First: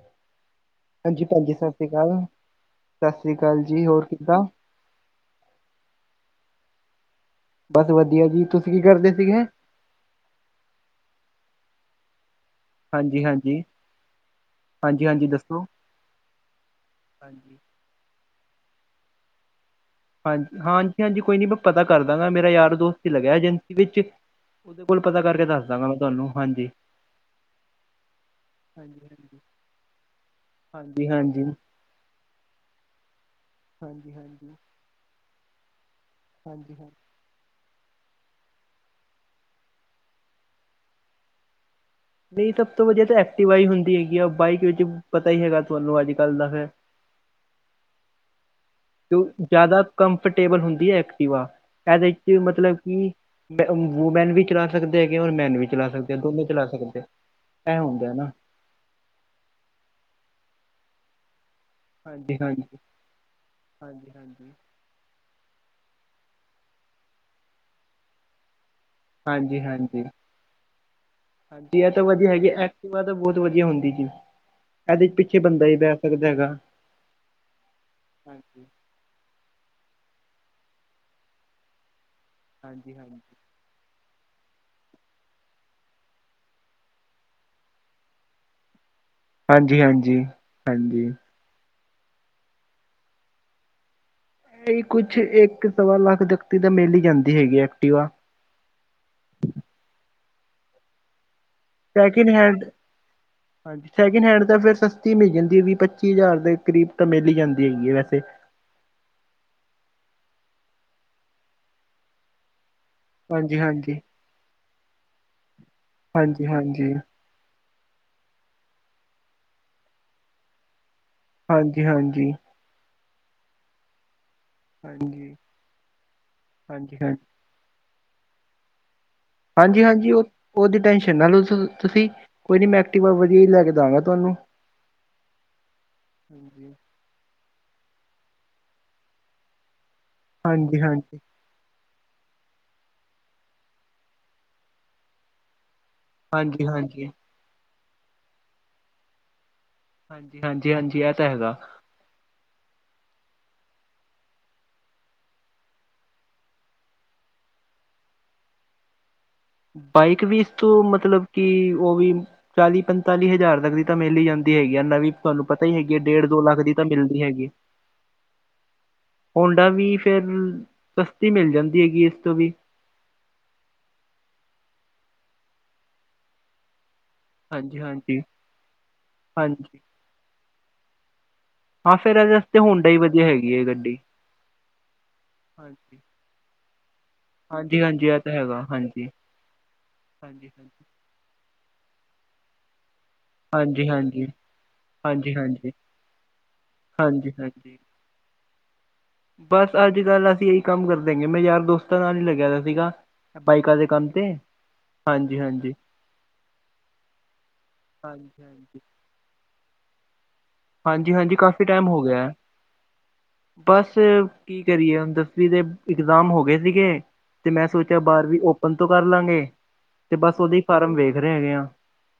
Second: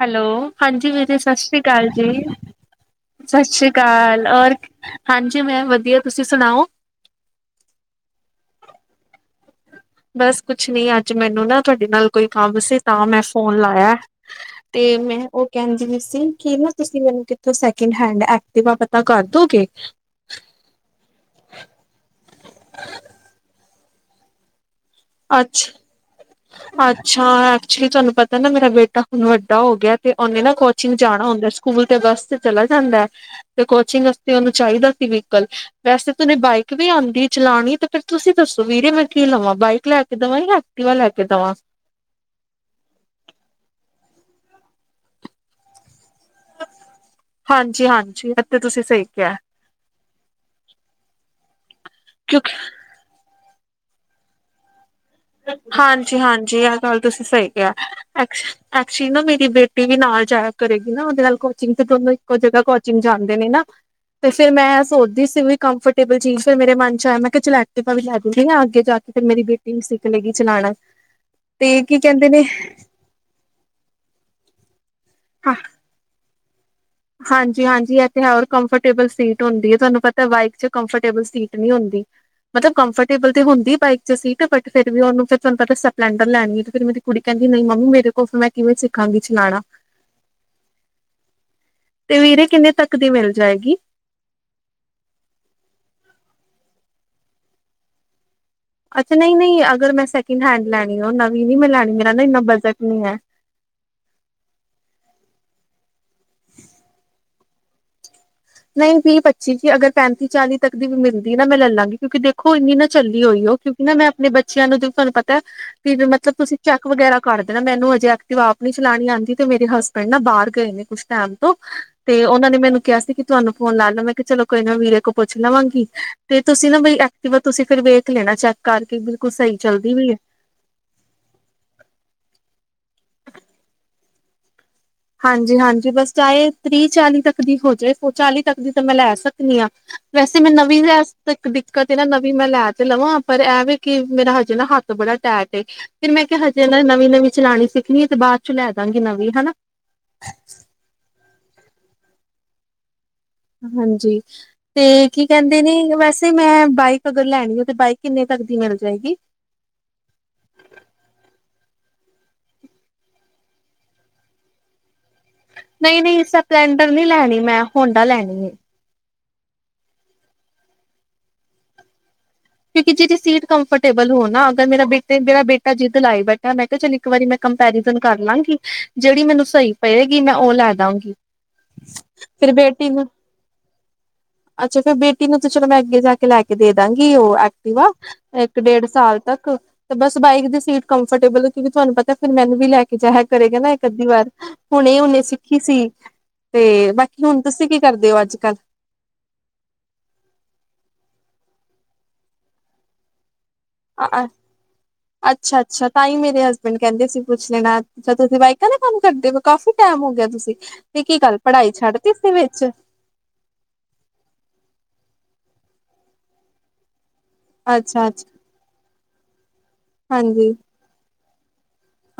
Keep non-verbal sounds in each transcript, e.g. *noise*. Hello, ਹਾਂਜੀ ਵੀਰ ਜੀ, ਸਤਿ ਸ਼੍ਰੀ ਅਕਾਲ ਜੀ। ਸਤਿ ਸ੍ਰੀ ਅਕਾਲ ਔਰ ਹਾਂਜੀ ਮੈਮ ਵਧੀਆ ਤੁਸੀਂ ਸੁਣਾਓ। ਬਸ ਵਧੀਆ ਜੀ, ਤੁਸੀਂ ਕੀ ਕਰਦੇ ਸੀਗੇ? ਬਸ ਕੁੱਛ ਨੀ, ਅੱਜ ਮੈਨੂੰ ਨਾ ਤੁਹਾਡੇ ਨਾਲ ਕੋਈ ਕੰਮ ਸੀ ਤਾਂ ਮੈਂ ਹਾਂਜੀ ਫੋਨ ਹਾਂਜੀ ਲਾਇਆ ਤੇ ਹਾਂਜੀ ਮੈਂ ਹਾਂਜੀ ਉਹ ਦੱਸੋ ਕਹਿੰਦੀ ਪਈ ਸੀ ਕੀ ਨਾ ਤੁਸੀਂ ਮੈਨੂੰ ਕਿੱਥੋਂ ਹਾਂਜੀ ਸੈਕਿੰਡ ਹੈਂਡ ਐਕਟਿਵਾ ਪਤਾ ਕਰ ਦੋਗੇ? ਹਾਂਜੀ-ਹਾਂਜੀ, ਹਾਂਜੀ ਕੋਈ ਨੀ ਮੈਂ ਪਤਾ ਕਰ ਦਾਂਗਾ ਮੇਰਾ ਯਾਰ ਦੋਸਤ ਹੀ ਲੱਗਿਆ ਏਜੰਸੀ ਵਿੱਚ। ਉਹਦੇ ਕੋਲ ਪਤਾ ਕਰਕੇ ਅੱਛਾ ਦੱਸ ਦਾਂਗਾ ਮੈਂ ਤੁਹਾਨੂੰ। ਹਾਂਜੀ ਅੱਛਾ ਐਕਚੁਲੀ ਤੁਹਾਨੂੰ ਪਤਾ ਨਾ ਮੇਰਾ ਹਾਂਜੀ ਬੇਟਾ ਹੁਨ ਵੱਡਾ ਹੋ ਗਿਆ ਤੇ ਉਹਨੇ ਨਾ ਕੋਚਿੰਗ ਹਾਂਜੀ ਜਾਨਾ ਜਾਨਾ ਹੁੰਦਾ ਹਾਂਜੀ ਹਾਂਜੀ ਸਕੂਲ ਤੇ ਬੱਸ ਤੇ ਚਲਾ ਜਾਂਦਾ ਐ। ਤੇ ਕੋਚਿੰਗ ਵਾਸਤੇ ਹਾਂਜੀ ਉਹਨੂੰ ਚਾਹੀਦਾ ਸੀ ਵਹੀਕਲ, ਵੈਸੇ ਤਾਂ ਉਹਨੇ ਬਾਈਕ ਵੀ ਹਾਂ ਆਂਦੀ ਚਲਾਣੀ ਤੇ ਫਿਰ ਤੁਸੀਂ ਦੱਸੋ ਵੀਰੇ ਮੈਂ ਕੀ ਲਵਾਂ ਬਾਈਕ ਲੈ ਕੇ ਦਵਾਂ? ਜਾਂ ਐਕਟੀਵਾ ਲੈ ਕੇ ਦਵਾਂ। ਨਹੀਂ ਸਭ ਤੋਂ ਵਧੀਆ ਤਾਂ ਐਕਟਿਵਾਈ ਹੁੰਦੀ ਹੈਗੀ ਆ, ਬਾਈਕ ਵਿੱਚ ਪਤਾ ਹੀ ਹੈਗਾ ਤੁਹਾਨੂੰ ਐ ਹਾਂਜੀ-ਹਾਂਜੀ। ਜ਼ਿਆਦਾ ਕੰਫਰਟੇਬਲ ਹੁੰਦੀ ਐ ਐਕਟਿਵਾ, ਇਹਦੇ ਵਿੱਚ ਕਿਉਂਕਿ ਮਤਲਬ ਕਿ ਵੂਮੈਨ ਵੀ ਚਲਾ ਸਕਦਾ ਐ। ਹਾਂਜੀ-ਹਾਂਜੀ, ਐ ਗੱਲ ਆ, ਤੁਸੀਂ ਸਹੀ ਕਿਹਾ, ਇਹ ਹੁੰਦਾ ਨਾ ਐਕ ਐਕਚੀ ਨਾ ਮੇਰੀ ਬੇਟੀ ਵੀ ਨਾਲ ਜਾਇਆ ਕਰੇਗੀ ਨਾ ਉਹਦੇ ਨਾਲ ਚਿੰਗ ਤੇ ਦੋਨੂੰ ਹਾਂਜੀ ਇੱਕੋ ਹਾਂਜੀ ਜਗ੍ਹਾ ਕੋਚਿੰਗ ਜਾਂਦੇ ਨੇ ਨਾ ਹਾਂਜੀ ਤੇ ਫੇਰ ਹਾਂਜੀ ਮੈਂ ਸੋਚਦੀ ਸੀ ਵੀ ਕੰਫਰ ਟੇਬਲ ਚੀਜ਼ ਫਿਰ ਮੇਰੇ ਮਨ 'ਚ ਆਇਆ ਮੈਂ ਕਿਹਾ ਚਲ ਐਕਟਵਾ ਵੀ ਲੈ ਦਿਨੀ ਆਂ ਅੱਗੇ ਜਾ ਕੇ ਫਿਰ ਮੇਰੀ ਹਾਂਜੀ ਬੇਟੀ ਵੀ ਸਿੱਖ ਹਾਂਜੀ ਲਏਗੀ ਚਲਾਣਾ ਤੇ ਇਹ ਕੀ ਤਾਂ ਕਹਿੰਦੇ ਵਧੀਆ ਨੇ ਹੈਗੀ, ਐਕਟਿਵਾ ਤੇ ਬਹੁਤ ਵਧੀਆ ਹੁੰਦੀ ਜੀ। ਇਹਦੇ 'ਚ ਪਿੱਛੇ ਬੰਦਾ ਵੀ ਬਹਿ ਸਕਦਾ ਹੈਗਾ। ਹਾਂਜੀ-ਹਾਂਜੀ ਐ ਤੇ ਹੈ ਹੋਰ ਹਾਂਜੀ ਕੰਫਰਟੇਬਲ ਸੀਟ ਹੁੰਦੀ ਹੈ ਤੁਹਾਨੂੰ ਪਤਾ ਬਾਈਕ 'ਚ ਕੰਫਰਟੇਬਲ ਸੀਟ ਨੀ ਹੁੰਦੀ ਮਤਲਬ ਹਾਂਜੀ ਕੰਫਰਟੇਬਲ ਤੇ ਹਾਂਜੀ ਹੁੰਦੀ ਬਾਈਕ ਤੇ ਸੀਟ ਤੇ ਬਟ ਫਿਰ ਵੀ ਉਹਨੂੰ ਫਿਰ ਤੁਹਾਨੂੰ ਪਤਾ ਸਪਲੈਂਡਰ ਲੈਣੀ ਐ ਫਿਰ ਮੇਰੀ ਕੁੜੀ ਕਹਿੰਦੀ ਨਹੀਂ ਮੰਮੀ ਮੇਰੇ ਕੋ ਮੈਂ ਕਿਵੇਂ ਸਿਕ ਹਾਂਜੀ-ਹਾਂਜੀ, ਹਾਂਜੀ। ਤੇ ਵੀਰੇ ਕਿੰਨੇ ਤੱਕ ਦੀ ਮਿਲ ਜਾਏਗੀ? ਇਹੀ ਕੁਛ ਇੱਕ ਸਵਾ ਲੱਖ ਤੱਕ ਦੀ ਤਾਂ ਮਿੱਲ ਹੀ ਜਾਂਦੀ ਹੈਗੀ ਐਕਟੀਵਾ। ਅੱਛਾ ਨਈ-ਨਈ ਅਗਰ ਮੈਂ ਸੈਕਿੰਡ ਹੈਂਡ ਲੈਣੀ ਉਹ ਨੀ ਮੈਂ ਲੈਣੀ ਮੇਰਾ ਨਾ ਸੈਕਿੰਡ ਇੰਨਾ ਹੈਂਡ, ਬਜਟ ਨਹੀਂ ਹੈ ਹਾਂਜੀ, ਸੈਕਿੰਡ ਹੈਂਡ ਤੇ ਫੇਰ ਸਸਤੀ ਮਿਲ ਜਾਂ ਵੀਹ ਪੱਚੀ ਹਜ਼ਾਰ ਦੇ ਕਰੀਬ ਤਾਂ ਮਿਲ ਈ ਜਾਂਦੀ ਹੈਗੀ ਐ ਵੈਸੇ। ਨਈ ਵੀਹ-ਪੱਚੀ ਕਿ ਅਗਰ ਪੈਂਤੀ ਚਾਲੀ ਤੱਕ ਦੀ ਵੀ ਮਿਲਦੀ ਨਾ, ਮੈਂ ਲੈ ਲਾਂਗੀ ਕਿਉਂਕਿ ਦੇਖੋ ਇੰਨੀ ਨਾ ਚੱਲੀ ਹੋਈ ਉਹ ਹਾਂਜੀ ਕਿਉਂਕਿ ਨਾ ਹਾਂਜੀ ਮੈਂ ਆਪਣੇ ਬੱਚਿਆਂ ਨੂੰ ਤੁਹਾਨੂੰ ਪਤਾ ਫੇਰ ਮਤਲਬ ਹਾਂਜੀ ਤੁਸੀਂ ਚੈੱਕ ਹਾਂਜੀ ਵਗੈਰਾ ਕਰਦੇ ਨਾ ਮੈਨੂੰ ਅਜੇ ਐਕਟਿਵਾ ਆਪ ਨੀ ਚਲਾਨੀ ਆਂਦੀ ਤੇ ਮੇਰੇ ਹਸਬੈਂਡ ਨਾ ਬਾਹਰ ਗਏ ਨੇ ਕੁੱਛ ਟਾਈਮ ਤੋਂ ਹਾਂਜੀ ਹਾਂਜੀ ਤੇ ਹਾਂਜੀ ਉਹਨਾਂ ਨੇ ਮੈਨੂੰ ਕਿਹਾ ਸੀ ਕਿ ਤੁਹਾਨੂੰ ਫੋਨ ਲਾ ਲਓ ਮੈਂ ਕਿਹਾ ਚਲੋ ਕੋਈ ਨਾ ਵੀਰੇ ਕੋਲ ਪੁੱਛ ਲਵਾਂਗੀ ਤੇ ਤੁਸੀਂ ਨਾ ਬਈ ਹਾਂਜੀ ਹਾਂਜੀ ਐਕਟਿਵਾ ਤੁਸੀਂ ਫਿਰ ਵੇਖ ਲੈਨਾ ਚੈੱਕ ਕਰ ਕੇ ਹਾਂਜੀ-ਹਾਂਜੀ ਉਹ, ਉਹਦੀ ਟੈਨਸ਼ਨ ਨਾ ਲਉ ਤੂ ਤੁਸੀਂ ਕੋਈ ਨੀ ਮੈਂ ਐਕਟੀਵਾ ਵਧੀਆ ਹੀ ਲੈ ਕੇ ਦਾਂਗਾ ਤੁਹਾਨੂੰ। ਹਾਂਜੀ-ਹਾਂਜੀ ਬਸ ਚਾਹੇ ਹਾਂਜੀ ਤ੍ਰੀ-ਚਾਲੀ ਤੱਕ ਦੀ ਹੋ ਜਾਏ ਸੋ ਚਾਲੀ ਤੱਕ ਦੀ ਤਾਂ ਮੈਂ ਲੈ ਸਕਨੀ ਆ। ਵੈਸੇ ਮੈਂ ਹਾਂਜੀ ਨਵੀਂ ਲੈ ਹਾਂਜੀ ਦਿੱਕਤ ਏ ਨਾ, ਨਵੀਂ ਮੈਂ ਲੈ ਤੇ ਲਵਾਂ ਪਰ ਐ ਵੇ ਕਿ ਮੇਰਾ ਹਜੇ ਨਾ ਹੱਥ ਬੜਾ ਟੈਟ ਏ। ਫਿਰ ਮੈਂ ਕਿਹਾ ਹਜੇ ਹਾਂਜੀ ਨਾ ਹਾਂਜੀ ਨਵੀਂ-ਨਵੀ ਚਲਾਨੀ ਸਿੱਖਣੀ ਏ ਤੇ ਬਾਅਦ ਚੋਂ ਲੈ ਦਵਾਂਗੀ ਨਵੀਂ ਹਨਾ। ਹਾਂਜੀ-ਹਾਂਜੀ-ਹਾਂਜੀ ਐ ਤਾਂ ਹੈਗਾ। ਹਾਂਜੀ, ਤੇ ਕੀ ਕਹਿੰਦੇ ਨੇ? ਵੈਸੇ ਮੈਂ ਬਾਈਕ ਅਗਰ ਲੈਣੀ ਆ ਤੇ ਬਾਈਕ ਕਿੰਨੇ ਤ ਤਕ ਦੀ ਮਿਲ ਜਾਏਗੀ? ਬਾਈਕ ਵੀ ਇਸ ਤੋਂ ਮਤਲਬ ਕਿ ਉਹ ਵੀ ਚਾਲੀ ਪੰਤਾਲੀ ਹਜ਼ਾਰ ਤੱਕ ਦੀ ਤਾਂ ਮਿਲੀ ਜਾਂਦੀ ਹੈਗੀ ਆ ਨਵੀਂ। ਤੁਹਾਨੂੰ ਪਤਾ ਈ ਹੈਗੀ ਏ, ਨਹੀਂ-ਨਹੀਂ ਡੇਢ ਦੋ ਲੱਖ ਦੀ ਤਾਂ ਸਪਲੈਂਡਰ ਨਹੀਂ ਮਿਲਦੀ ਲੈਣੀ ਹੈਗੀ। ਮੈਂ ਹੋਂਡਾ ਲੈਣੀ ਹੈ। ਹੋਂਡਾ ਵੀ ਫੇਰ, ਸਸਤੀ ਮਿਲ ਜਾਂਦੀ ਹੈਗੀ ਏ। ਕਿਉਂਕਿ ਜਿਹਦੀ ਸੀਟ ਕੰਫਰਟੇਬਲ ਹੋ ਨਾ ਅਗਰ, ਮੇਰਾ ਬੇੇਟੇ, ਮੇਰਾ ਬੇਟਾ ਜਿੱਦ ਲਾਈ ਬੈਠਾ, ਮੈਂ ਕਿਹਾ ਚਲ ਇੱਕ ਵਾਰੀ ਮੈਂ ਹਾਂਜੀ ਕੰਪੈਰੀਜ਼ਨ ਕਰ ਹਾਂਜੀ ਲਾਂਗੀ, ਜਿਹੜੀ ਮੈਨੂੰ ਸਈ ਹਾਂਜੀ ਪਏਗੀ, ਮੈਂ ਉਹ ਲੈ ਦਾਂਗੀ। ਹਾਂ ਫੇਰ ਇਹਦੇ ਫਿਰ ਆਸਤੇ, ਬੇਟੀ ਹੋਂਡਾ ਹੀ ਨੂੰ ਵਧੀਆ ਹੈਗੀ ਏ ਗੱਡੀ। ਅੱਛਾ ਫੇਰ ਬੇਟੀ ਨੂੰ ਤੇ ਚਲੋ ਮੈਂ ਹਾਂਜੀ ਅੱਗੇ ਜਾ ਕੇ ਲੈ ਕੇ ਦੇ ਦਾਂਗੀ। ਉਹ ਹਾਂਜੀ ਐਕਟੀਵਾ ਹਾਂਜੀ ਇਹ ਤਾਂ ਇੱਕ ਹੈਗਾ ਡੇਢ ਹਾਂਜੀ ਸਾਲ ਤੱਕ, ਤੇ ਬਸ ਬਾਈਕ ਹਾਂਜੀ ਦੀ ਹਾਂਜੀ ਸੀਟ ਕੰਫਰਟੇਬਲ ਏ, ਕਿਉਂਕਿ ਤੁਹਾਨੂੰ ਪਤਾ ਤਾਂ ਫਿਰ ਮੈਨੂੰ ਵੀ ਲੈ ਕੇ ਜਾਇਆ ਕਰੇਗਾ ਨਾ ਇੱਕ ਹਾਂਜੀ ਹਾਂਜੀ ਅੱਧੀ ਵਾਰ, ਹੁਣੇ ਉਹਨੇ ਹਾਂਜੀ ਸਿੱਖੀ ਹਾਂਜੀ ਸੀ। ਤੇ ਬਾਕੀ ਹਾਂਜੀ ਹੁਣ ਤੁਸੀਂ ਕੀ ਹਾਂਜੀ ਕਰਦੇ ਹੋ ਅੱਜ ਕੱਲ? ਬਸ ਅੱਜ ਕੱਲ੍ਹ ਅਸੀਂ ਇਹੀ ਕੰਮ ਕਰਦੇ ਹੈਗੇ। ਮੈਂ ਯਾਰ ਦੋਸਤਾਂ ਨਾਲ ਈ ਲੱਗਿਆ ਦਾ ਸੀਗਾ। ਬਾਈਕਾਂ ਦੇ ਕੰਮ ਅ-ਅ, ਤੇ ਹਾਂਜੀ ਹਾਂਜੀ ਅੱਛਾ-ਅੱਛਾ ਤਾਂ ਈ ਮੇਰੇ ਹਸਬੈਂਡ ਕਹਿੰਦੇ ਸੀ ਪੁੱਛ ਲੈਣਾ। ਅੱਛਾ ਹਾਂਜੀ ਤੁਸੀਂ ਬਾਈਕਾਂ ਦਾ ਕੰਮ ਕਰਦੇ ਹੋ? ਕਾਫੀ ਟਾਈਮ ਹੋ ਗਿਆ ਤੁਸੀਂ ਤੇ ਕੀ ਹਾਂਜੀ-ਹਾਂਜੀ ਗੱਲ ਕਾਫ਼ੀ ਪੜ੍ਹਾਈ ਟਾਈਮ ਹੋ ਛੱਡਤੀ ਗਿਆ ਸੀ ਐ, ਵਿੱਚ ਬਸ ਕੀ ਕਰੀਏ ਹੁਣ ਦੱਸ ਦਸਵੀ ਦੇ ਇਗਜ਼ਾਮ ਹੋ ਗਏ ਸੀਗੇ। ਤੇ ਮੈਂ ਸੋਚਿਆ ਅੱਛਾ-ਅੱਛਾ ਬਾਰਵੀਂ ਓਪਨ ਤੋਂ ਕਰ ਲਾਂਗੇ। ਤੇ ਬਸ ਹਾਂਜੀ। ਉਹਦੇ ਹੀ ਫਾਰਮ ਵੇਖ ਰਹੇ ਹੈਗੇ ਆ।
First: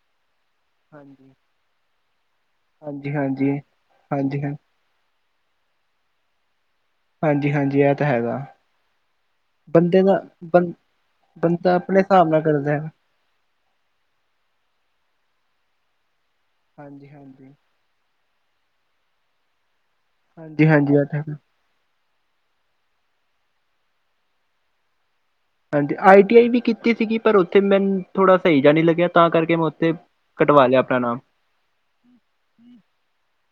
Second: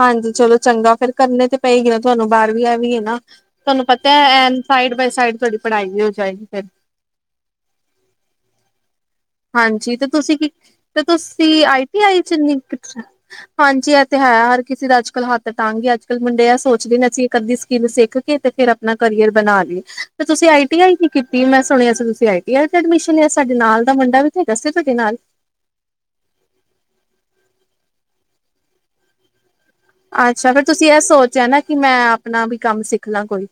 ਹਾਂਜੀ ਚਲੋ ਚੰਗਾ, ਫੇਰ ਹਾਂਜੀ, ਕਰਨੇ ਤੇ ਪਏਗੀ ਨਾ ਤੁਹਾਨੂੰ ਬਾਰਵੀ, ਆ ਵੀ ਏ ਨਾ। ਹਾਂਜੀ-ਹਾਂਜੀ, ਹਾਂਜੀ ਤੁਹਾਨੂੰ ਪਤਾ ਐ, ਹਾਂਜੀ ਹਾਂ, ਐਨ ਸਾਈਡ ਬਾਏ ਸਾਈਡ, ਤੁਹਾਡੀ ਪੜ੍ਹਾਈ ਵੀ ਹੋ ਜਾਏਗੀ ਫਿਰ। ਹਾਂਜੀ-ਹਾਂਜੀ ਇਹ ਤਾਂ ਹੈਗਾ। ਹਾਂਜੀ ਬੰਦੇ ਤੇ ਦਾ ਤੁਸੀਂ ਕੀ, ਬੰ ਤੇ ਤੁਸੀਂ ਬੰਦਾ ਆਈ ਆਪਣੇ ਟੀ ਆਈ ਹਿਸਾਬ ਚ ਨਾਲ ਕਰਦਾ ਹੈਗਾ। ਹਾਂਜੀ ਏਹ ਤੇ ਹੈ, ਹਰ ਕਿਸੀ ਦਾ ਅੱਜ ਕੱਲ ਹੱਥ ਤੰਗ ਐ, ਅੱਜ ਕੱਲ ਮੁੰਡੇ ਏਹ ਸੋਚਦੇ ਨੇ ਅਸੀਂ ਇੱਕ ਹਾਂਜੀ-ਹਾਂਜੀ, ਅੱਧੀ ਸਕਿੱਲ ਸਿੱਖ ਕੇ ਤੇ ਫਿਰ ਆਪਣਾ ਕਰੀਅਰ ਬਣਾ ਲਈਏ, ਤੇ ਤੁਸੀਂ ਆਈ ਟੀ ਹਾਂਜੀ-ਹਾਂਜੀ ਆਈ ਇਹ ਕੀ ਤਾਂ ਹੈਗਾ। ਕੀਤੀ ਏ, ਮੈਂ ਸੁਣਿਆ ਸੀ ਤੁਸੀ ਤੁਸੀਂ ਆਈ ਟੀ ਆਈ ਤੇ ਐਡਮਿਸ਼ਨ ਲਿਆ? ਸਾਡੇ ਨਾਲ ਦਾ ਮੁੰਡਾ ਵੀ ਤੇ ਹੈਗਾ ਸੀ ਤੁਹਾਡੇ ਨਾਲ। ਹਾਂਜੀ, ਆਈ ਟੀ ਆਈ ਵੀ ਕੀਤੀ ਸੀਗੀ, ਪਰ ਉੱਥੇ ਮੈਨੂੰ ਥੋੜ੍ਹਾ ਸਈ ਜਿਹਾ ਨੀ ਲੱਗਿਆ, ਤਾਂ ਕਰਕੇ ਮੈਂ ਉੱਥੇ ਅੱਛਾ ਫਿਰ ਕਟਵਾ ਲਿਆ ਤੁਸੀਂ ਆਪਣਾ ਇਹ ਨਾਮ ਸੋਚਿਆ ਹੋਨਾ, ਕਿ ਮੈਂ ਆਪਣਾ ਵੀ ਕੰਮ ਸਿੱਖ ਲਾਂ ਕੋਈ?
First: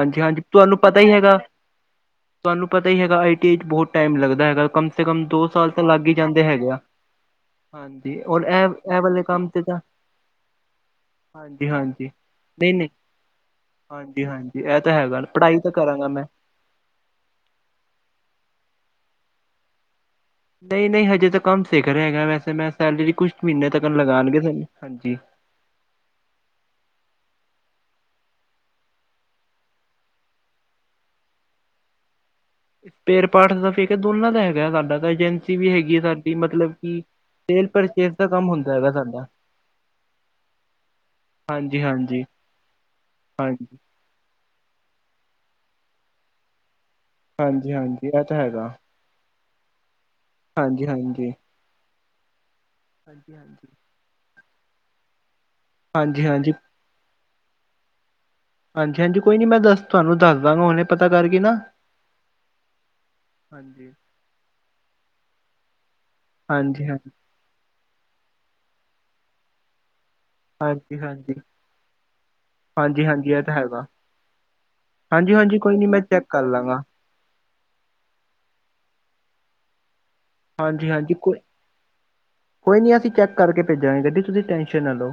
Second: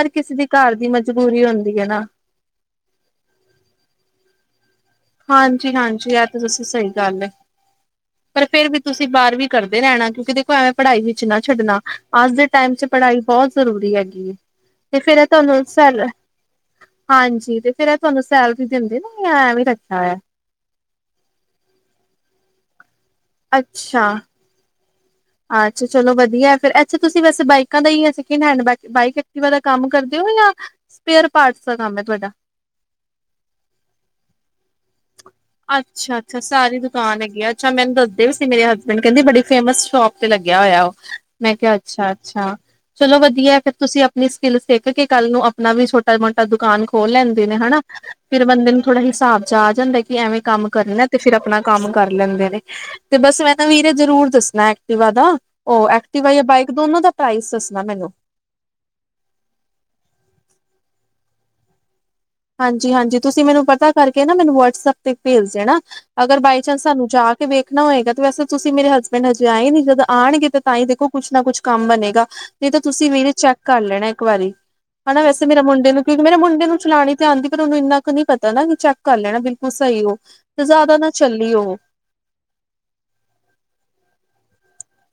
ਹਰ ਕਿਸੇ ਦੀ ਘਰ ਤੁਹਾਨੂੰ ਦੀ ਪਤਾ ਹੀ ਹੈਗਾ, ਮਜਬੂਰੀ ਹੁੰਦੀ ਹੈ ਨਾ ਤੁਹਾਨੂੰ ਪਤਾ ਹੀ ਹੈਗਾ, ਆਈ ਟੀ ਆਈ ਚ ਬਹੁਤ ਟਾਈਮ ਲੱਗਦਾ ਐ। ਹਾਂਜੀ-ਹਾਂਜੀ ਇਹ ਤੇ ਤੁਸੀ, ਹੈਗੇ ਆ। ਸਹੀ ਗੱਲ ਐ। ਹਾਂਜੀ ਪਰ ਔਰ ਇਹ ਫੇਰ ਵੀ ਇਹ ਤੁਸੀਂ ਵਾਲੇ ਬਾਰਵੀ ਕੰਮ ਤੇ ਤਾਂ ਕਰਦੇ ਰਹਿਣਾ, ਕਿਉਂਕਿ ਦੇਖੋ ਐਵੇਂ ਪੜ੍ਹਾਈ ਵਿੱਚ ਨਾ ਛੱਡਣਾ। ਹਾਂਜੀ-ਹਾਂਜੀ ਅੱਜ ਦੇ ਟ ਟੈਮ ਚ ਨਹੀਂ-ਨਹੀਂ ਪੜ੍ਹਾਈ ਬਹੁਤ ਜ਼ਰੂਰੀ ਹਾਂਜੀ ਹੈਗੀ ਏ। ਹਾਂਜੀ ਇਹ ਤਾਂ ਤੇ ਫਿਰ ਹੈਗਾ ਏਹ ਪੜ੍ਹਾਈ ਤੁਹਾਨੂੰ ਤਾਂ ਸੈਲ, ਕਰਾਂਗਾ ਮੈਂ ਹਾਂਜੀ ਤੇ ਫਿਰ ਏਹ ਤੁਹਾਨੂੰ ਸੈਲਰੀ ਦਿੰਦੇ ਨੇ ਯਾ ਐ ਵੀ ਰੱਖਿਆ ਹੋਇਆ? ਨਈ-ਨਈ ਹਜੇ ਤੇ ਕੰਮ ਸਿੱਖ ਰਿਹਾ ਹੈਗਾ। ਵੈਸੇ ਮੈਂ ਸੈਲਰੀ ਕੁੱਛਕ ਮਹੀਨੇ ਤੱਕਨ ਅੱਛਾ। ਲਗਾਉਣਗੇ *unintelligible* ਹਾਂਜੀ। ਅੱਛਾ ਚਲੋ ਵਧੀਆ ਏ ਫੇਰ, ਅੱਛਾ ਤੁਸੀਂ ਵੈਸੇ ਬਾਈਕਾਂ ਦਾ ਈ ਯਾ ਸੇਕਿੰਡ ਹੈਡ ਬਾ ਬਾਇਕ ਐਕਟਿਵਾ ਦਾ ਕੰਮ ਕਰਦੇ ਹੋ? *unintelligible* ਸਪੇਅਰ ਪਾਰਟਸ ਦਾ ਕੰਮ ਹੈ ਤੁਹਾਡਾ? ਪੇਅਰ ਪਾਠ ਦਾ ਫੇਕ ਏ, ਦੋਨਾਂ ਦਾ ਹੈਗਾ ਏ ਸਾਡਾ ਤਾਂ, ਏਜੰਸੀ ਵੀ ਹੈਗੀ ਆ ਸਾਡੀ ਅੱਛਾ-ਅੱਛਾ ਮਤਲਬ ਸਾਰੀ ਕਿ ਦੁਕਾਨ ਹੈਗੀ ਆ ਸੇਲ ਅੱਛਾ ਮੈਨੂੰ ਪਰਚੇਸ ਦੱਸਦੇ ਦਾ ਬਏ ਸੀ ਕੰਮ ਮੇਰੇ ਹੁੰਦਾ ਹੈਗਾ ਹਸਬੈਂਡ, ਕਹਿੰਦੇ ਸਾਡਾ ਬੜੀ ਫੇਮਸ ਸ਼ੋਪ ਤੇ ਲੱਗਿਆ ਹੋਇਆ ਉਹ, ਮੈਂ ਕਿਹਾ ਹਾਂਜੀ ਹਾਂਜੀ ਅੱਛਾ-ਅੱਛਾ। ਚਲੋ ਵਧੀਆ ਏ ਹਾਂਜੀ ਫਿਰ ਤੁਸੀਂ ਆਪਣੀ ਸਕਿੱਲਸ ਦੇਖ ਲੋ, ਕਿਉਂਕਿ ਕੱਲ ਨੂੰ ਅਪਣਾ ਵੀ ਛੋਟਾ ਮੋਟਾ ਦੁਕਾਨ ਖੋਲ ਲੈਂਦੇ ਨੇ, ਹਾਂਜੀ ਹਨਾ। ਹਾਂਜੀ ਇਹ ਤਾਂ ਫ਼ਿਰ ਹੈਗਾ ਬੰਦੇ ਨੂੰ ਥੋੜਾ ਹਿਸਾਬ ਚ ਆ ਜਾਂਦਾ ਹੈ ਕਿ ਕਿ ਐਵੇਂ ਕੰਮ ਹਾਂਜੀ ਕਰਨਾ ਏ, ਤੇ ਹਾਂਜੀ ਫਿਰ ਅਪਣਾ ਕੰਮ ਕਰ ਲੈਂਦੇ ਨੇ। ਤੇ ਹਾਂਜੀ ਹਾਂਜੀ ਬਸ ਮੈਂ ਤਾਂ ਹਾਂਜੀ ਵੀਰੇ ਜ਼ਰੂਰ ਦੱਸਣਾ ਏ। ਟਿਵਾ ਦਾ, ਉਹ ਹਾਂਜੀ ਐਕਟਿਵਾ ਯਾ ਬਾਈਕ ਦੋਨਾਂ ਦਾ ਪ੍ਰਾਈਸ ਦੱਸਣਾ ਮੈਨੂੰ? ਹਾਂਜੀ-ਹਾਂਜੀ ਕੋਈ ਨੀ, ਮੈਂ ਦੱਸ ਤੁਹਾਨੂੰ ਦੱਸ ਦਾਂਗਾ, ਹੁਨੇ ਪਤਾ ਕਰਕੇ ਨਾ। ਹਾਂਜੀ-ਹਾਂਜੀ ਤੁਸੀਂ ਮੈਨੂੰ ਪਤਾ ਹਾਂਜੀ ਕਰਕੇ ਨਾ, ਮੈਨੂੰ ਵਟਸਐਪ ਤੇ ਭੇਜ਼ ਦੇਣਾ। ਅਗਰ ਬਾਈ ਚਾਂਸ ਹਾਂਜੀ ਸਾਨੂੰ ਹਾਂਜੀ ਜਾ ਕੇ ਵੇਖਣਾ ਹੋਏਗਾ, ਤੇ ਵੈਸੇ ਤੁਸੀਂ ਮੇਰੇ ਹਸਬੈਂਡ ਹਜੇ ਆਏ ਨੀ ਜਦ ਆਣਗੇ ਤੇ ਤਾਂ ਹੀ ਹਾਂਜੀ ਦੇਖੋ ਕੁਛ ਹਾਂਜੀ ਨਾ ਕੁਛ ਕੰਮ ਬਣੇਗਾ, ਨਹੀਂ ਤਾਂ ਹਾਂਜੀ ਤੁਸੀਂ ਵੀਰੇ ਹਾਂਜੀ ਇਹ ਤਾਂ ਚੈੱਕ ਕਰ ਹੈਗਾ ਲੈਣਾ ਇੱਕ ਵਾਰੀ। ਹਨਾ, ਹਾਂਜੀ ਵੈਸੇ ਹਾਂਜੀ ਮੇਰੇ ਕੋਈ ਨੀ ਮੁਡੇ ਮੈਂ ਨੂੰ, ਕਿਉਂਕਿ ਚੈੱਕ ਮੇਰੇ ਕਰ ਮੁੰਡੇ ਲਾਂਗਾ ਨੂੰ ਚਲਾਣੀ *unintelligible* ਉਹਨੂੰ ਇੰਨਾ ਕੁ ਨੀ ਪਤਾ ਨਾ ਕਿ, ਚੈੱਕ ਕਰ ਲੈਣਾ ਬਿਲਕੁਲ ਸਹੀ ਉਹ ਤੇ ਜ਼ਿਆਦਾ ਨਾ ਹਾਂਜੀ-ਹਾਂਜੀ, ਚੱਲੀ ਉਹ ਕੋਈ ਨੀ ਅਸੀਂ ਚੈੱਕ ਕਰਕੇ ਭੇਜਾਂਗੇ, ਗੱਡੀ ਤੁਸੀਂ ਟੈਂਸ਼ਨ ਨਾ ਲੋ,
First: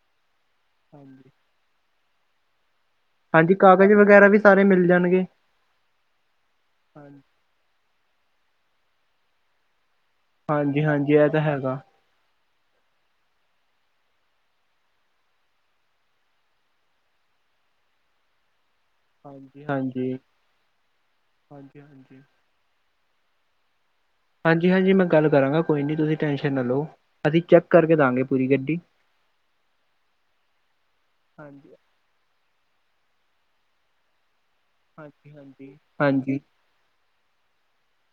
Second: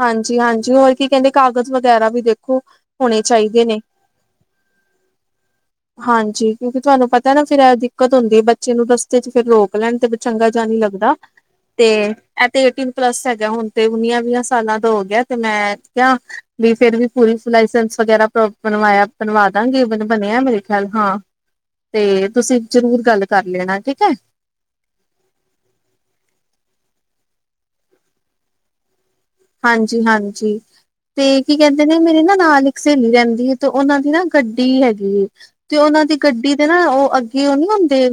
ਹਾਂਜੀ-ਹਾਂਜੀ, ਹੋਰ ਕੀ ਕਹਿੰਦੇ ਕਾਗਜ਼ ਵਗੈਰਾ ਵੀ ਦੇਖੋ। ਹੋਣੇ ਹਾਂਜੀ, ਚਾਹੀਦੇ ਨੇ। ਕਾਗਜ਼ ਵਗੈਰਾ ਵੀ ਸਾਰੇ ਮਿਲ ਜਾਣਗੇ। ਹਾਂਜੀ, ਕਿਉਂਕਿ ਤੁਹਾਨੂੰ ਹਾਂਜੀ ਪਤਾ ਨਾ ਫੇਰ ਇਹ ਦਿੱਕਤ ਹੁੰਦੀ ਹੈ ਬੱਚੇ ਨੂੰ ਰਸਤੇ ਚ ਫਿਰ ਰੋਕ ਲੈਣ। ਤੇ ਫੇਰ ਚੰਗਾ ਜਾ ਨੀ ਹਾਂਜੀ ਹਾਂਜੀ ਲੱਗਦਾ ਇਹ ਤਾਂ ਹੈਗਾ ਤੇ ਇਹ ਤੇ ਏਟੀਨ ਪਲੱਸ ਹੈਗਾ ਹੁਣ ਤੇ ਉਨਿਆਂ ਵੀਹਾ। ਸਾਲਾਂ ਦਾ ਹੋ ਗਿਆ, ਤੇ ਮੈਂ ਕਿਹਾ ਵੀ ਫੇਰ ਵੀ *unintelligible* ਲਾਇਸੈਂਸ ਵਗੈਰਾ ਬਣਵਾਇਆ ਬਣਵਾ ਹਾਂਜੀ ਦਾਂਗੇ ਬਣ ਹਾਂਜੀ ਬਣਿਆ ਮੇਰੇ ਖਿਆਲ, ਹਾਂ ਹਾਂਜੀ ਹਾਂਜੀ ਤੇ ਤੁਸੀਂ ਜ਼ਰੂਰ ਗੱਲ। ਕਰ ਲੈਣਾ ਠੀਕ ਹੈ। ਹਾਂਜੀ-ਹਾਂਜੀ, ਮੈਂ ਗੱਲ ਕਰਾਂਗਾ ਕੋਈ ਨਹੀਂ ਤੁਸੀਂ ਟੈਸ਼ਨ ਨਾ ਲਓ ਅਸੀਂ ਚੈੱਕ ਕਾਰਕੇ ਦਾਂਗੇ ਪੂਰੀ ਗੱਡੀ। ਹਾਂਜੀ-ਹਾਂਜੀ, ਤੇ ਕੀ ਹਾਂਜੀ ਕਹਿੰਦੇ ਨੇ ਮੇਰੇ ਨਾ ਨਾਲ ਇੱਕ ਸਹੇਲੀ ਰਹਿੰਦੀ ਹੈ ਤੇ ਉਹਨਾਂ ਦੀ ਨਾ ਗੱਡੀ ਹੈਗੀ, ਹਾਂਜੀ ਹਾਂਜੀ ਤੇ ਉਹਨਾਂ ਦੀ ਹਾਂਜੀ ਗੱਡੀ ਦੇ ਨਾ ਉਹ ਅੱਗੇ ਉਹ ਨੀ ਹੁੰਦੇ।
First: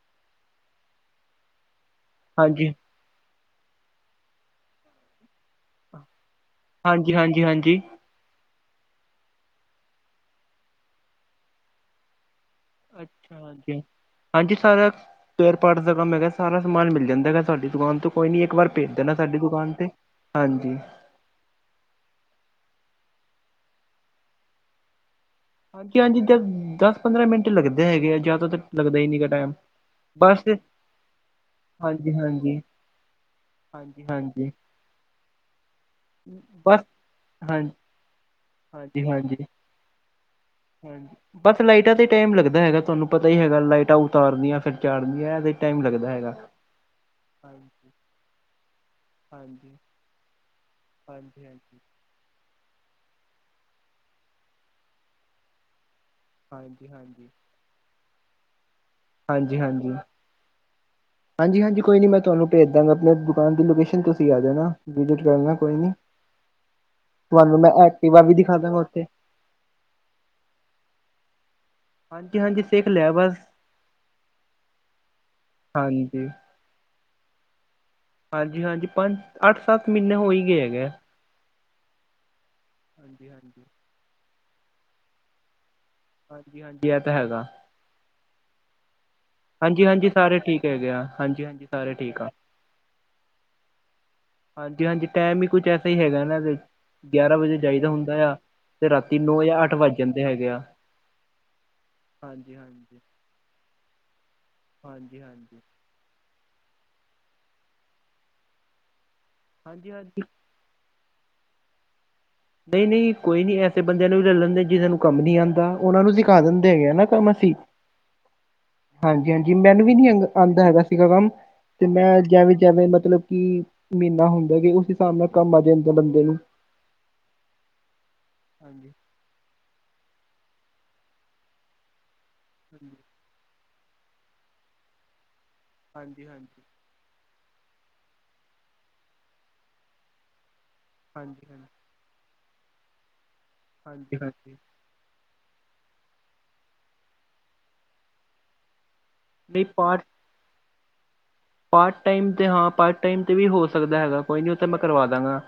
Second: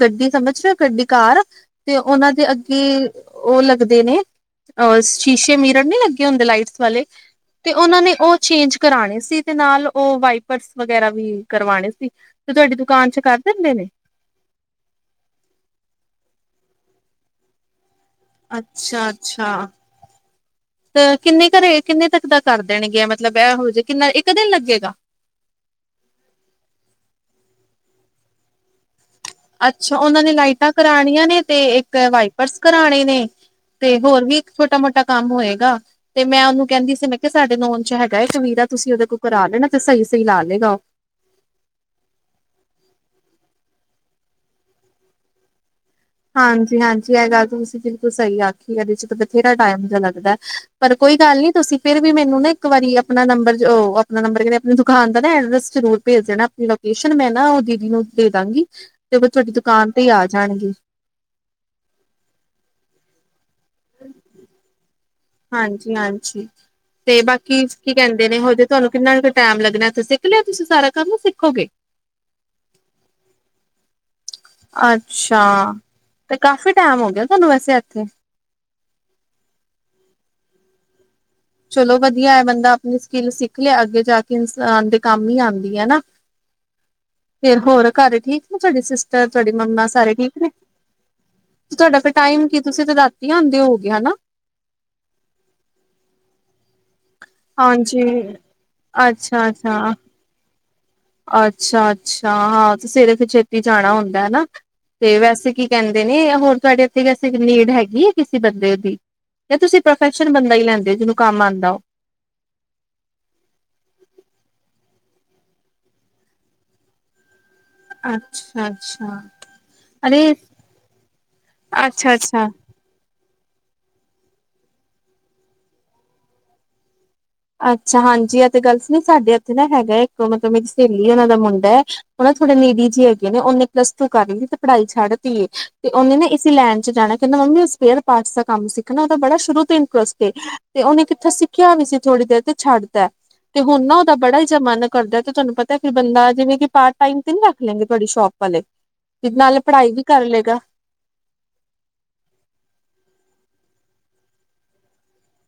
ਗੱਡੀ ਸਮਝ ਰੇਓ ਗੱਡੀ ਕਾਰ ਤੇ ਉਹਨਾਂ ਦੇ ਹਾਂਜੀ ਅੱਗੇ, ਉਹ ਲੱਗਦੇ ਨੇ ਅ ਸ਼ੀਸ਼ੇ ਮਿਰਨ ਨੀ ਲੱਗੇ। ਹੁੰਦੇ ਲਾਈਟਸ ਵਾਲੇ ਹਾਂਜੀ ਹਾਂਜੀ ਤੇ ਹਾਂਜੀ ਉਹਨਾਂ ਨੇ ਉਹ ਚੇਂਜ ਕਰਾਣੇ ਸੀ, ਤੇ ਨਾਲ ਉਹ ਵਾਈਪਰਸ ਵਗੈਰਾ ਵੀ ਕਰਵਾਣੇ ਸੀ। ਤੁਹਾਡੀ ਦੁਕਾਨ ਚ ਕਰ ਅੱਛਾ ਦਿੰਦੇ ਨੇ? ਹਾਂਜੀ-ਹਾਂਜੀ, ਸਾਰਾ ਸਪੈਰ ਪਾਰਟ ਦਾ ਕੰਮ ਹੈਗਾ। ਸਾਰਾ ਸਮਾਨ ਮਿਲ ਜਾਂਦਾ ਹੈਗਾ, ਸਾਡੀ ਦੁਕਾਨ ਤੋਂ ਕੋਈ ਨਹੀਂ ਇੱਕ ਵਾਰ ਭੇਜ ਦੇਣਾ ਸਾਡੀ ਅੱਛਾ-ਅੱਛਾ, ਦੁਕਾਨ 'ਤੇ ਹਾਂਜੀ ਤੇ ਕਿੰਨੇ ਘਰੇ ਕਿੰਨੇ ਤੱਕ ਦਾ ਕਰ, ਦੇਣਗ ਮਤਲਬ ਏ ਹੋਜੇ ਕਿੰਨਾ ਇੱਕ ਦਿਨ ਲੱਗੇਗਾ। ਹਾਂਜੀ-ਹਾਂਜੀ, ਦ ਦਸ ਪੰਦਰਾਂ ਮਿੰਟ ਲੱਗਦੇ ਹੈਗੇ, ਆ ਜ਼ਿਆਦਾ ਤੇ ਲੱਗਦੇ ਨੀ *unintelligible* ਅੱਛਾ ਉਹਨਾਂ ਨੇ ਬਸ ਲਾਈਟਾਂ ਕਰਾਉਣੀਆਂ, ਨੇ ਤੇ ਇੱਕ ਹਾਂਜੀ-ਹਾਂਜੀ, ਵਾਈਪਰਸ ਕਰਾਣੇ ਨੇ। ਤੇ ਹੋਰ ਵੀ ਹਾਂਜੀ-ਹਾਂਜੀ ਇੱਕ ਛੋਟਾ ਮੋਟਾ ਕੰਮ ਹੋਏਗਾ, ਤੇ ਮੈਂ ਉਹਨੂੰ ਬਸ ਕਹਿੰਦੀ ਸੀ ਮੈਂ ਕਿਹਾ ਸਾਡੇ ਹਾਂਜੀ, ਨੋਨ ਚ ਹੈਗਾ ਇੱਕ ਵੀਰ। *unintelligible* ਤੁਸੀਂ ਉਹਦੇ ਕੋਲ ਹਾਂਜੀ-ਹਾਂਜੀ, ਹਾਂਜੀ ਕਰਾ ਲੇ ਨਾ ਤੇ ਸਹੀ ਹਾਂਜੀ, ਬਸ ਲਾਈਟਾਂ ਤੇ ਟੈਮ ਲੱਗਦਾ ਹੈਗਾ ਤੁਹਾਨੂੰ ਪਤਾ। ਹੀ ਹੈਗਾ ਲਾਈਟਾਂ ਉਤਾਰਨਿਆਂ ਫਿਰ ਚਾੜਨੀਆਂ ਇਹ ਤੇ, ਹਾਂਜੀ-ਹਾਂਜੀ, ਇਹ ਗਾੱਲ ਤੇ ਤੁਸੀਂ ਹਾਂਜੀ, ਬਿਲਕੁਲ ਸਹੀ ਆਖੀ ਇਹਦੇ ਚ ਤੇ ਬਥੇਰਾ ਹਾਂਜੀ, ਟੈਮ ਤੇ ਲੱਗਦਾ। ਪਰ ਕੋਈ ਗੱਲ ਨੀ ਹਾਂਜੀ-ਹਾਂਜੀ, ਤੁਸੀਂ ਫੇਰ ਵੀ ਮੈਨੂੰ ਨਾ, ਇੱਕ ਵਾਰੀ ਆਪਣਾ ਨੰਬਰ ਉਹ ਆਪਣਾ ਨੰਬਰ ਕਹਿੰਦੇ, ਆਪਣੀ ਦੁਕਾਨ ਦਾ ਨਾ ਐਡਰੈਸ ਜ਼ਰੂਰ। ਭੇਜ ਦੇਣਾ ਆਪਣੀ ਲੋਕੇਸ਼ਨ ਹਾਂਜੀ-ਹਾਂਜੀ, ਮੈਂ ਨਾ ਉਹ ਦੀਦੀ ਨੂੰ ਦੇ ਦਾਂਗੀ, ਤੇ ਤੁਹਾਡੀ ਦੁਕਾਨ ਹਾਂਜੀ-ਹਾਂਜੀ, ਤੇ ਹੀ ਆ ਜਾਣਗੇ। ਹਾਂਜੀ-ਹਾਂਜੀ, ਕੋਈ ਨੀ ਮੈਂ ਤੁਹਾਨੂੰ ਭੇਜ ਦਾਂਗਾ, ਆਪਣੇ ਦੁਕਾਨ ਦੀ ਲੋਕੇਸ਼ਨ ਤੁਸੀਂ ਆ ਜਾਨਾ। ਹਾਂਜੀ-ਹਾਂਜੀ, ਤੇ ਤੁਹਾਨੂੰ ਬਾਕੀ ਮੈਂ ਕੀ ਐਕਟਿਵਾ ਕਹਿੰਦੇ ਵੀ ਨੇ, ਦਿਖਾ ਹਜੇ ਦਾਂਗਾ ਤੁਹਾਨੂੰ ਉੱਥੇ ਕਿੰਨਾ ਕੁ ਟਾਈਮ ਲੱਗਣਾ ਤੇ ਸਿੱਖ ਲਿਆ ਤੁਸੀਂ ਸਾਰਾ ਕਰ ਸਿੱਖ ਹਾਂਜੀ-ਹਾਂਜੀ, ਸਿੱਖ ਲਿਆ ਬਸ ਅੱਛਾ ਹਾਂਜੀ ਤੇ ਕਾਫੀ ਟਾਈਮ ਹੋ ਗਿਆ, ਤੁਹਾਨੂੰ ਵੈਸੇ ਇੱਥੇ। ਹਾਂਜੀ-ਹਾਂਜੀ, ਪੰਜ ਅੱਠ ਸੱਤ ਮਹੀਨੇ ਹੋ ਹੀ ਗਏ ਹੈਗੇ ਆ। ਚਲੋ ਵਧੀਆ ਹੈ, ਬੰਦਾ ਆਪਣੀ ਸਕਿੱਲ ਸਿੱਖ ਹਾਂਜੀ। ਲਿਆ ਅੱਗੇ ਜਾ ਕੇ ਇਨਸਾਨ ਦੇ ਕੰਮ ਹੀ ਆਦੇ। ਨਾ ਹਾਂਜੀ ਹਾਂਜੀ ਇਹ ਤਾਂ ਹੈਗਾ ਫੇਰ ਹੋਰ ਘਰ ਠੀਕ ਨਾ ਤੁਹਡੇ ਸਿਸ, ਤੇ ਤੁਹਾਡੀ ਹਾਂਜੀ ਮੰਮਾ ਹਾਂਜੀ ਸਾਰੇ ਠੀਕ ਨੇ? ਹੈਗੇ ਆ ਹਾਂਜੀ ਹਾਂਜੀ ਸਾਰੇ ਤੁਹਾਡਾ ਫੇਰ ਠੀਕ ਆ। ਟਾਈਮ ਕੀ ਤੁਸੀਂ ਤੇ ਰਾਤੀ ਆਉਂਦੇ ਹੋਗੇ ਹਨਾ। ਹਾਂਜੀ-ਹਾਂਜੀ, ਟਾਈਮ ਹੀ ਕੁਝ ਐਸਾ ਹੀ ਹੈਗਾ ਇਹਨਾਂ ਦੇ। ਗਿਆਰਾਂ ਵਜੇ ਜਾਈਦਾ ਹਾਂਜੀ। ਹੁੰਦਾ, ਆ ਤੇ ਰਾਤੀ ਨੌ ਜਾਂ ਅੱਠ ਵੱਜ ਜਾਂਦੇ ਹੈਗੇ ਆ। ਅੱਛਾ-ਅੱਛਾ, ਹਾਂਜੀ ਹਾਂ ਤੇ ਹਾਂਜੀ। ਸਵੇਰੇ ਫੇਰ ਛੇਤੀ ਜਾਣਾ ਹੁੰਦਾ ਹਨਾ। ਤੇ ਹਾਂਜੀ ਹਾਂਜੀ ਵੈਸੇ ਕੀ ਹਾਂਜੀ ਕਹਿੰਦੇ ਨੇ ਹੋਰ ਤੁਹਾਡੇ, ਨੀਡ ਹੈਗੀ ਹੈ, ਕਿਸੇ ਬੰਦੇ ਦੀ ਜਾਂ ਤੁਸੀਂ ਹਾਂਜੀ ਪ੍ਰੋਫੈਸ਼ਨਲ ਬੰਦਾ ਹੀ ਲੈਂਦੇ ਜਿਹਨੂੰ ਕੰਮ ਆਦਾ ਉਹ ਨਹੀਂ-ਨਹੀਂ, ਕੋਈ ਨਹੀਂ ਐਸੇ ਬੰਦਿਆਂ ਨੂੰ ਵੀ ਲੈ ਲੈਂਦੇ ਜਿਹਨਾਂ ਨੂੰ ਕੰਮ ਨੀ ਆਦਾ, ਉਹਨਾਂ ਨੂੰ ਸਿਖਾ ਦਿੰਦੇ ਹੈਗੇ ਨਾ ਕੰਮ ਅਸੀਂ ਅੱਛਾ, ਅੱਛਾ ਹਾਂਜੀ-ਹਾਂਜੀ, ਮੈਨੂੰ ਵੀ ਨੀ ਅੰ ਅਰੇ ਆਦਾ ਹੈਗਾ ਸੀਗਾ ਕੰਮ। ਤੇ ਮੈਂ ਅੱਛਾ, ਅੱਛਾ। ਜਿਵੇਂ ਜਿਵੇਂ ਮਤਲਬ, ਕੀ ਮਹੀਨਾ ਹੁੰਦਾ ਕਿ ਉਸ ਹਿਸਾਬ ਨਾਲ ਕੰਮ ਆ ਜਾਂਦਾ ਬੰਦੇ ਨੂੰ ਅੱਛਾ ਹਾਂਜੀ ਆ ਤੇ ਗੱਲਸ, ਹਾਂਜੀ ਨਈ ਸਾਡੇ ਇੱਥੇ ਨਾ ਹੈਗਾ ਐ, ਇੱਕ ਮਤਲਬ ਮੇਰੀ ਸਹੇਲੀ ਉਹਨਾ ਦਾ ਮੁੰਡਾ ਐ ਉਹ ਨਾ ਥੋੜੇ ਨੀਡੀ ਹਾਂਜੀ ਜੇ ਹੈਗੇ ਨੇ, ਓਨੇ ਪਲੱਸ ਟੂ ਕਰ ਲਈ ਤੇ ਪੜਾਈ ਛੱਡ ਤੀ ਏ। ਤੇ ਉਹਨੇ ਨਾ ਹਾਂਜੀ ਹਾਂਜੀ ਹਾਂਜੀ ਇਸੀ ਲੈਣ ਚ ਜਾਣਾ, ਕਹਿੰਦਾ ਮੰਮੀ ਉਸ ਸਪੇਅਰ ਪਾਰਟਸ ਦਾ ਕੰਮ ਸਿੱਖਣਾ। ਉਹਦਾ ਬੜਾ ਸ਼ੁਰੂ ਤੋਂ ਇੰਟਰਸਟ ਏ, ਉਹਨੇ ਕਿੱਥੇ ਹਾਂਜੀ ਸਿੱਖਿਆ ਵੀ ਸੀ। ਥੋੜ੍ਹੀ ਤੇ ਛੱਡਤੈ, ਹੁਣ ਨਾ ਉਹਦਾ ਹਾਂਜੀ ਬੜਾ ਹਾਂਜੀ ਜਿਹਾ ਮਨ ਕਰਦੈ ਤਾਨੂੰ ਪਤਾ ਐ ਕੋਈ ਬੰਦਾ, ਜਿਵੇਂ ਕਿ ਪਾਰਟ ਟਾਈਮ ਤੇ ਨੀ ਰੱਖ ਲੈਂਨ ਗੇ, ਤੁਹਾਡੀ ਸ਼ੋਪ ਵਾਲੇ। ਤੇ ਨਾਲੇ ਨਹੀਂ ਪੜ੍ਹਾਈ ਵੀ ਪਾਰਟ ਕਰ ਲੇਗਾ। ਪਾਰਟ ਟਾਈਮ ਤੇ ਹਾਂ ਪਾਰਟ ਟਾਈਮ ਤੇ ਵੀ ਹੋ ਸਕਦੈ ਹੈਗਾ, ਕੋਈ ਨੀ ਉਹ ਮੈਂ ਕਰਵਾ ਦਾਂਗਾ।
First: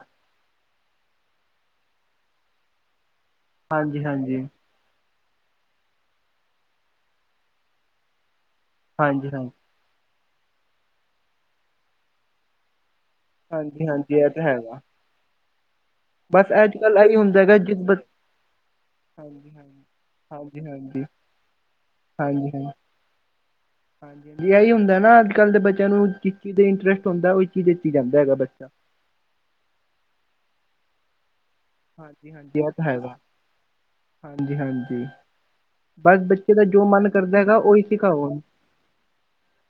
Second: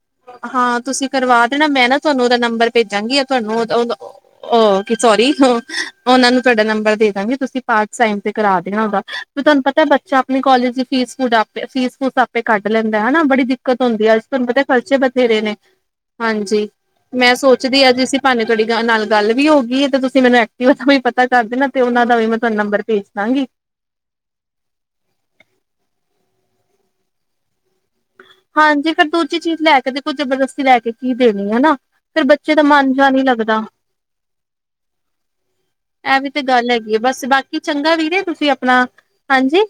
ਹਾਂ ਤੁਸੀਂ ਕਰਵਾ ਦੇਣਾ, ਮੈਂ ਨਾ ਤੁਹਾਨੂੰ ਉਹਦਾ ਨੰਬਰ ਭੇਜਾਂਗੀ। ਤੁਆਨੂੰ ਓਂਦਾ-ਓਂਦਾ, ਹਾਂਜੀ ਹਾਂਜੀ ਓਅ ਕ ਸੋਰੀ। ਉਹਨਾਂ ਨੂੰ ਤੁਹਾਡਾ ਨੰਬਰ ਦੇ ਦਾਂਗੀ, ਤੁਸੀਂ ਪਾਰਟ ਟਾਈਮ ਤੇ ਕਰਾ ਦੇਣਾ ਉਹਦਾ। ਹਾਂਜੀ ਤੇ ਤੁਹਾਨੂੰ ਪਤਾ ਏ ਬੱਚਾ ਆਪਣੇ ਕੋਲੇਜ ਦੀ ਫੀਸ ਫੂਡ ਆਪੇ, ਫੀਸ ਫੂਸ ਆਪੇ ਕੱਢ ਲੈਂਦਾ ਐ, ਹਨਾ। ਬੜੀ ਦਿੱਕਤ ਹਾਂਜੀ ਹਾਂਜੀ ਹੁੰਦੀ ਐ, ਹਾਂਜੀ ਅੱਜ ਇਹ ਤਾਂ ਤੁਹਾਨੂੰ ਪਤਾ ਐ ਹੈਗਾ ਤੇ ਬਥੇਰੇ ਨੇ ਬਸ ਹਾਂਜੀ। ਅੱਜ ਕੱਲ ਇਹੀ ਮੈਂ ਹੁੰਦਾ ਹੈਗਾ ਜਿਸ ਸੋਚਦੀ ਬ ਅੱਜ ਈਸੀ ਭਾਨੇ ਥੋੜੀ ਗੱਲ ਨਾਲ ਗੱਲ ਵੀ ਹਾਂਜੀ ਹੋ ਗੀ ਹਾਂਜੀ ਏ ਤੇ ਤੁਸੀਂ ਮੈਨੂੰ ਹਾਂਜੀ ਐਕਟਿਵਾ ਹਾਂਜੀ ਪਤਾ ਕਰ ਦੇਨਾ, ਤੇ ਉਹਨਾ ਦਾ ਵੀ ਮੈਂ ਹਾਂਜੀ ਤੁਆਨੂੰ ਹਾਂਜੀ ਨੰਬਰ ਭੇਜ ਦਾਂਗੀ। ਹਾਂਜੀ, ਹਾਂਜੀ। ਐਈ ਹੁੰਦਾ ਨਾ ਅੱਜ ਕੱਲ੍ਹ ਦੇ ਬੱਚਿਆਂ ਨੂੰ ਜਿਸ ਚੀਜ਼ ਦਾ ਇੰਟਰਸਟ ਹੁੰਦੈ, ਉਹੀ ਚੀਜ਼ ਦਿੱਤੀ ਜਾਂਦੀ। ਹਾਂਜੀ ਫਿਰ ਦੂਜੀ ਚੀਜ਼ ਲੈ ਕੇ ਦੇ, ਕੋਈ ਜਬਰਦਸਤੀ ਲੈ ਕੇ ਕੀ ਦੇ ਹਨਾ ਫਿਰ ਹਾਂਜੀ ਬੱਚੇ ਹਾਂਜੀ ਦਾ ਇਹ ਤਾਂ ਮਨ ਜਾ ਹੈਗਾ ਨੀ ਲੱਗਦਾ। ਹਾਂਜੀ ਹਾਂਜੀ ਬਸ ਐਹ ਵੀ ਤੇ ਬੱਚੇ ਦਾ ਗੱਲ ਜੋ ਹੈਗੀ ਐ। ਮਨ ਬਸ ਕਰਦਾ ਹੈਗਾ ਬਾਕੀ ਉਹੀ ਚੰਗਾ ਸਿਖਾਓ ਵੀਰੇ ਉਹਨੂੰ। ਤੁਸੀਂ ਆਪਣਾ, ਹਾਂਜੀ।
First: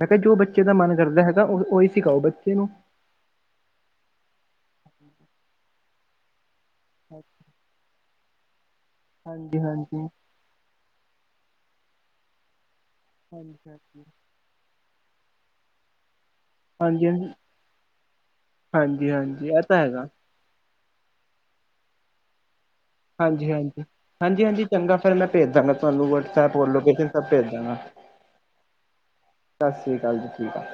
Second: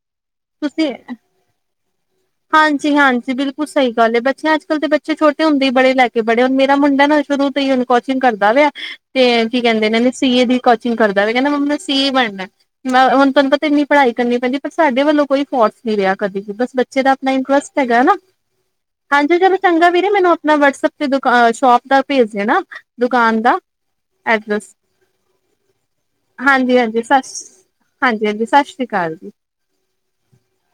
ਮੈਂ ਕਿਆ ਜੋ ਬੱਚੇ ਦਾ ਤੁਸੀਂ ਮਨ ਕਰਦਾ ਹੈਗਾ, ਉਹ ਓਹੀ ਹਾਂਜੀ ਹਾਂਜੀ ਬਿਲਕੁਲ ਸਹੀ ਗੱਲ ਏ। ਬੱਚੇ ਅੱਜ ਕੱਲ੍ਹ ਦੇ, ਬੱਚੇ ਛੋਟੇ ਹੁੰਦੇ ਈ ਬੜੇ ਲੈ ਕੇ ਬੜੇ। ਹੁਨ ਮੇ ਮੁੰਡਾ ਨਾ ਸ਼ੁਰੂ ਤੋਂ ਹੀ ਕੋਚਿੰਗ ਕਰਦਾ ਵੇਆ, ਤੇ ਹਾਂਜੀ ਕੀ ਕੈਂਦੇ ਹਾਂਜੀ ਨੇ ਨਾ, ਸੀ ਏ ਦੀ ਕੋਚਿੰਗ ਕਰਦਾ ਨਾਲੇ ਕੈਂਦਾ ਮੰਮਾ ਮੈਂ ਸੀ ਏ ਬਣਨਾ ਐ। ਮੈਂ ਹੁਣ ਤੁਆਨੂੰ ਹਾਂਜੀ ਪਤਾ ਇੰਨੀ ਹਾਂਜੀ ਪੜ੍ਹਾਈ ਕਰਨੀ ਪੈਂਦੀ। ਪਰ ਸਾਡੇ ਵੱਲੋਂ ਕੋਈ ਫੋਰਸ ਨਹੀਂ ਰਿਹਾ ਕਦੇ ਵੀ, ਬਸ ਹਾਂਜੀ ਜਿਦਾ ਆਪਣਾ ਹਾਂਜੀ ਇੰਟਰਸਟ ਹੈਗਾ ਐ ਨਾ, ਹਾਂਜੀ ਚਲੋ ਇਹ ਤਾਂ ਚੰਗਾ ਹੈਗਾ ਵੀਰੇ ਮੈਨੂੰ ਆਪਣਾ ਵਟਸਐਪ ਦੁਕਾ-ਸ਼ੋਪ ਦਾ ਭੇਜ ਦੇਣਾ ਦੁਕਾਨ ਹਾਂਜੀ ਦਾ ਹਾਂਜੀ। ਹਾਂਜੀ ਹਾਂਜੀ, ਐਡਰੈਸ ਚੰਗਾ ਫਿਰ ਮੈਂ ਭੇਜ ਦਾਂਗਾ ਤੁਆਨੂੰ ਵਟਸਐਪ ਔਰ ਹਾਂਜੀ ਹਾਂਜੀ ਲੋਕੇਸ਼ਨ ਸਭ ਭੇਜ ਸਤਿ ਦਾਂਗਾ। ਹਾਂਜੀ ਹਾਂਜੀ, ਸਤਿ ਸ਼੍ਰੀ ਕਾਲ ਜੀ। ਸਸ੍ਰੀ ਕਾਲ ਜੀ, ਠੀਕ ਆ।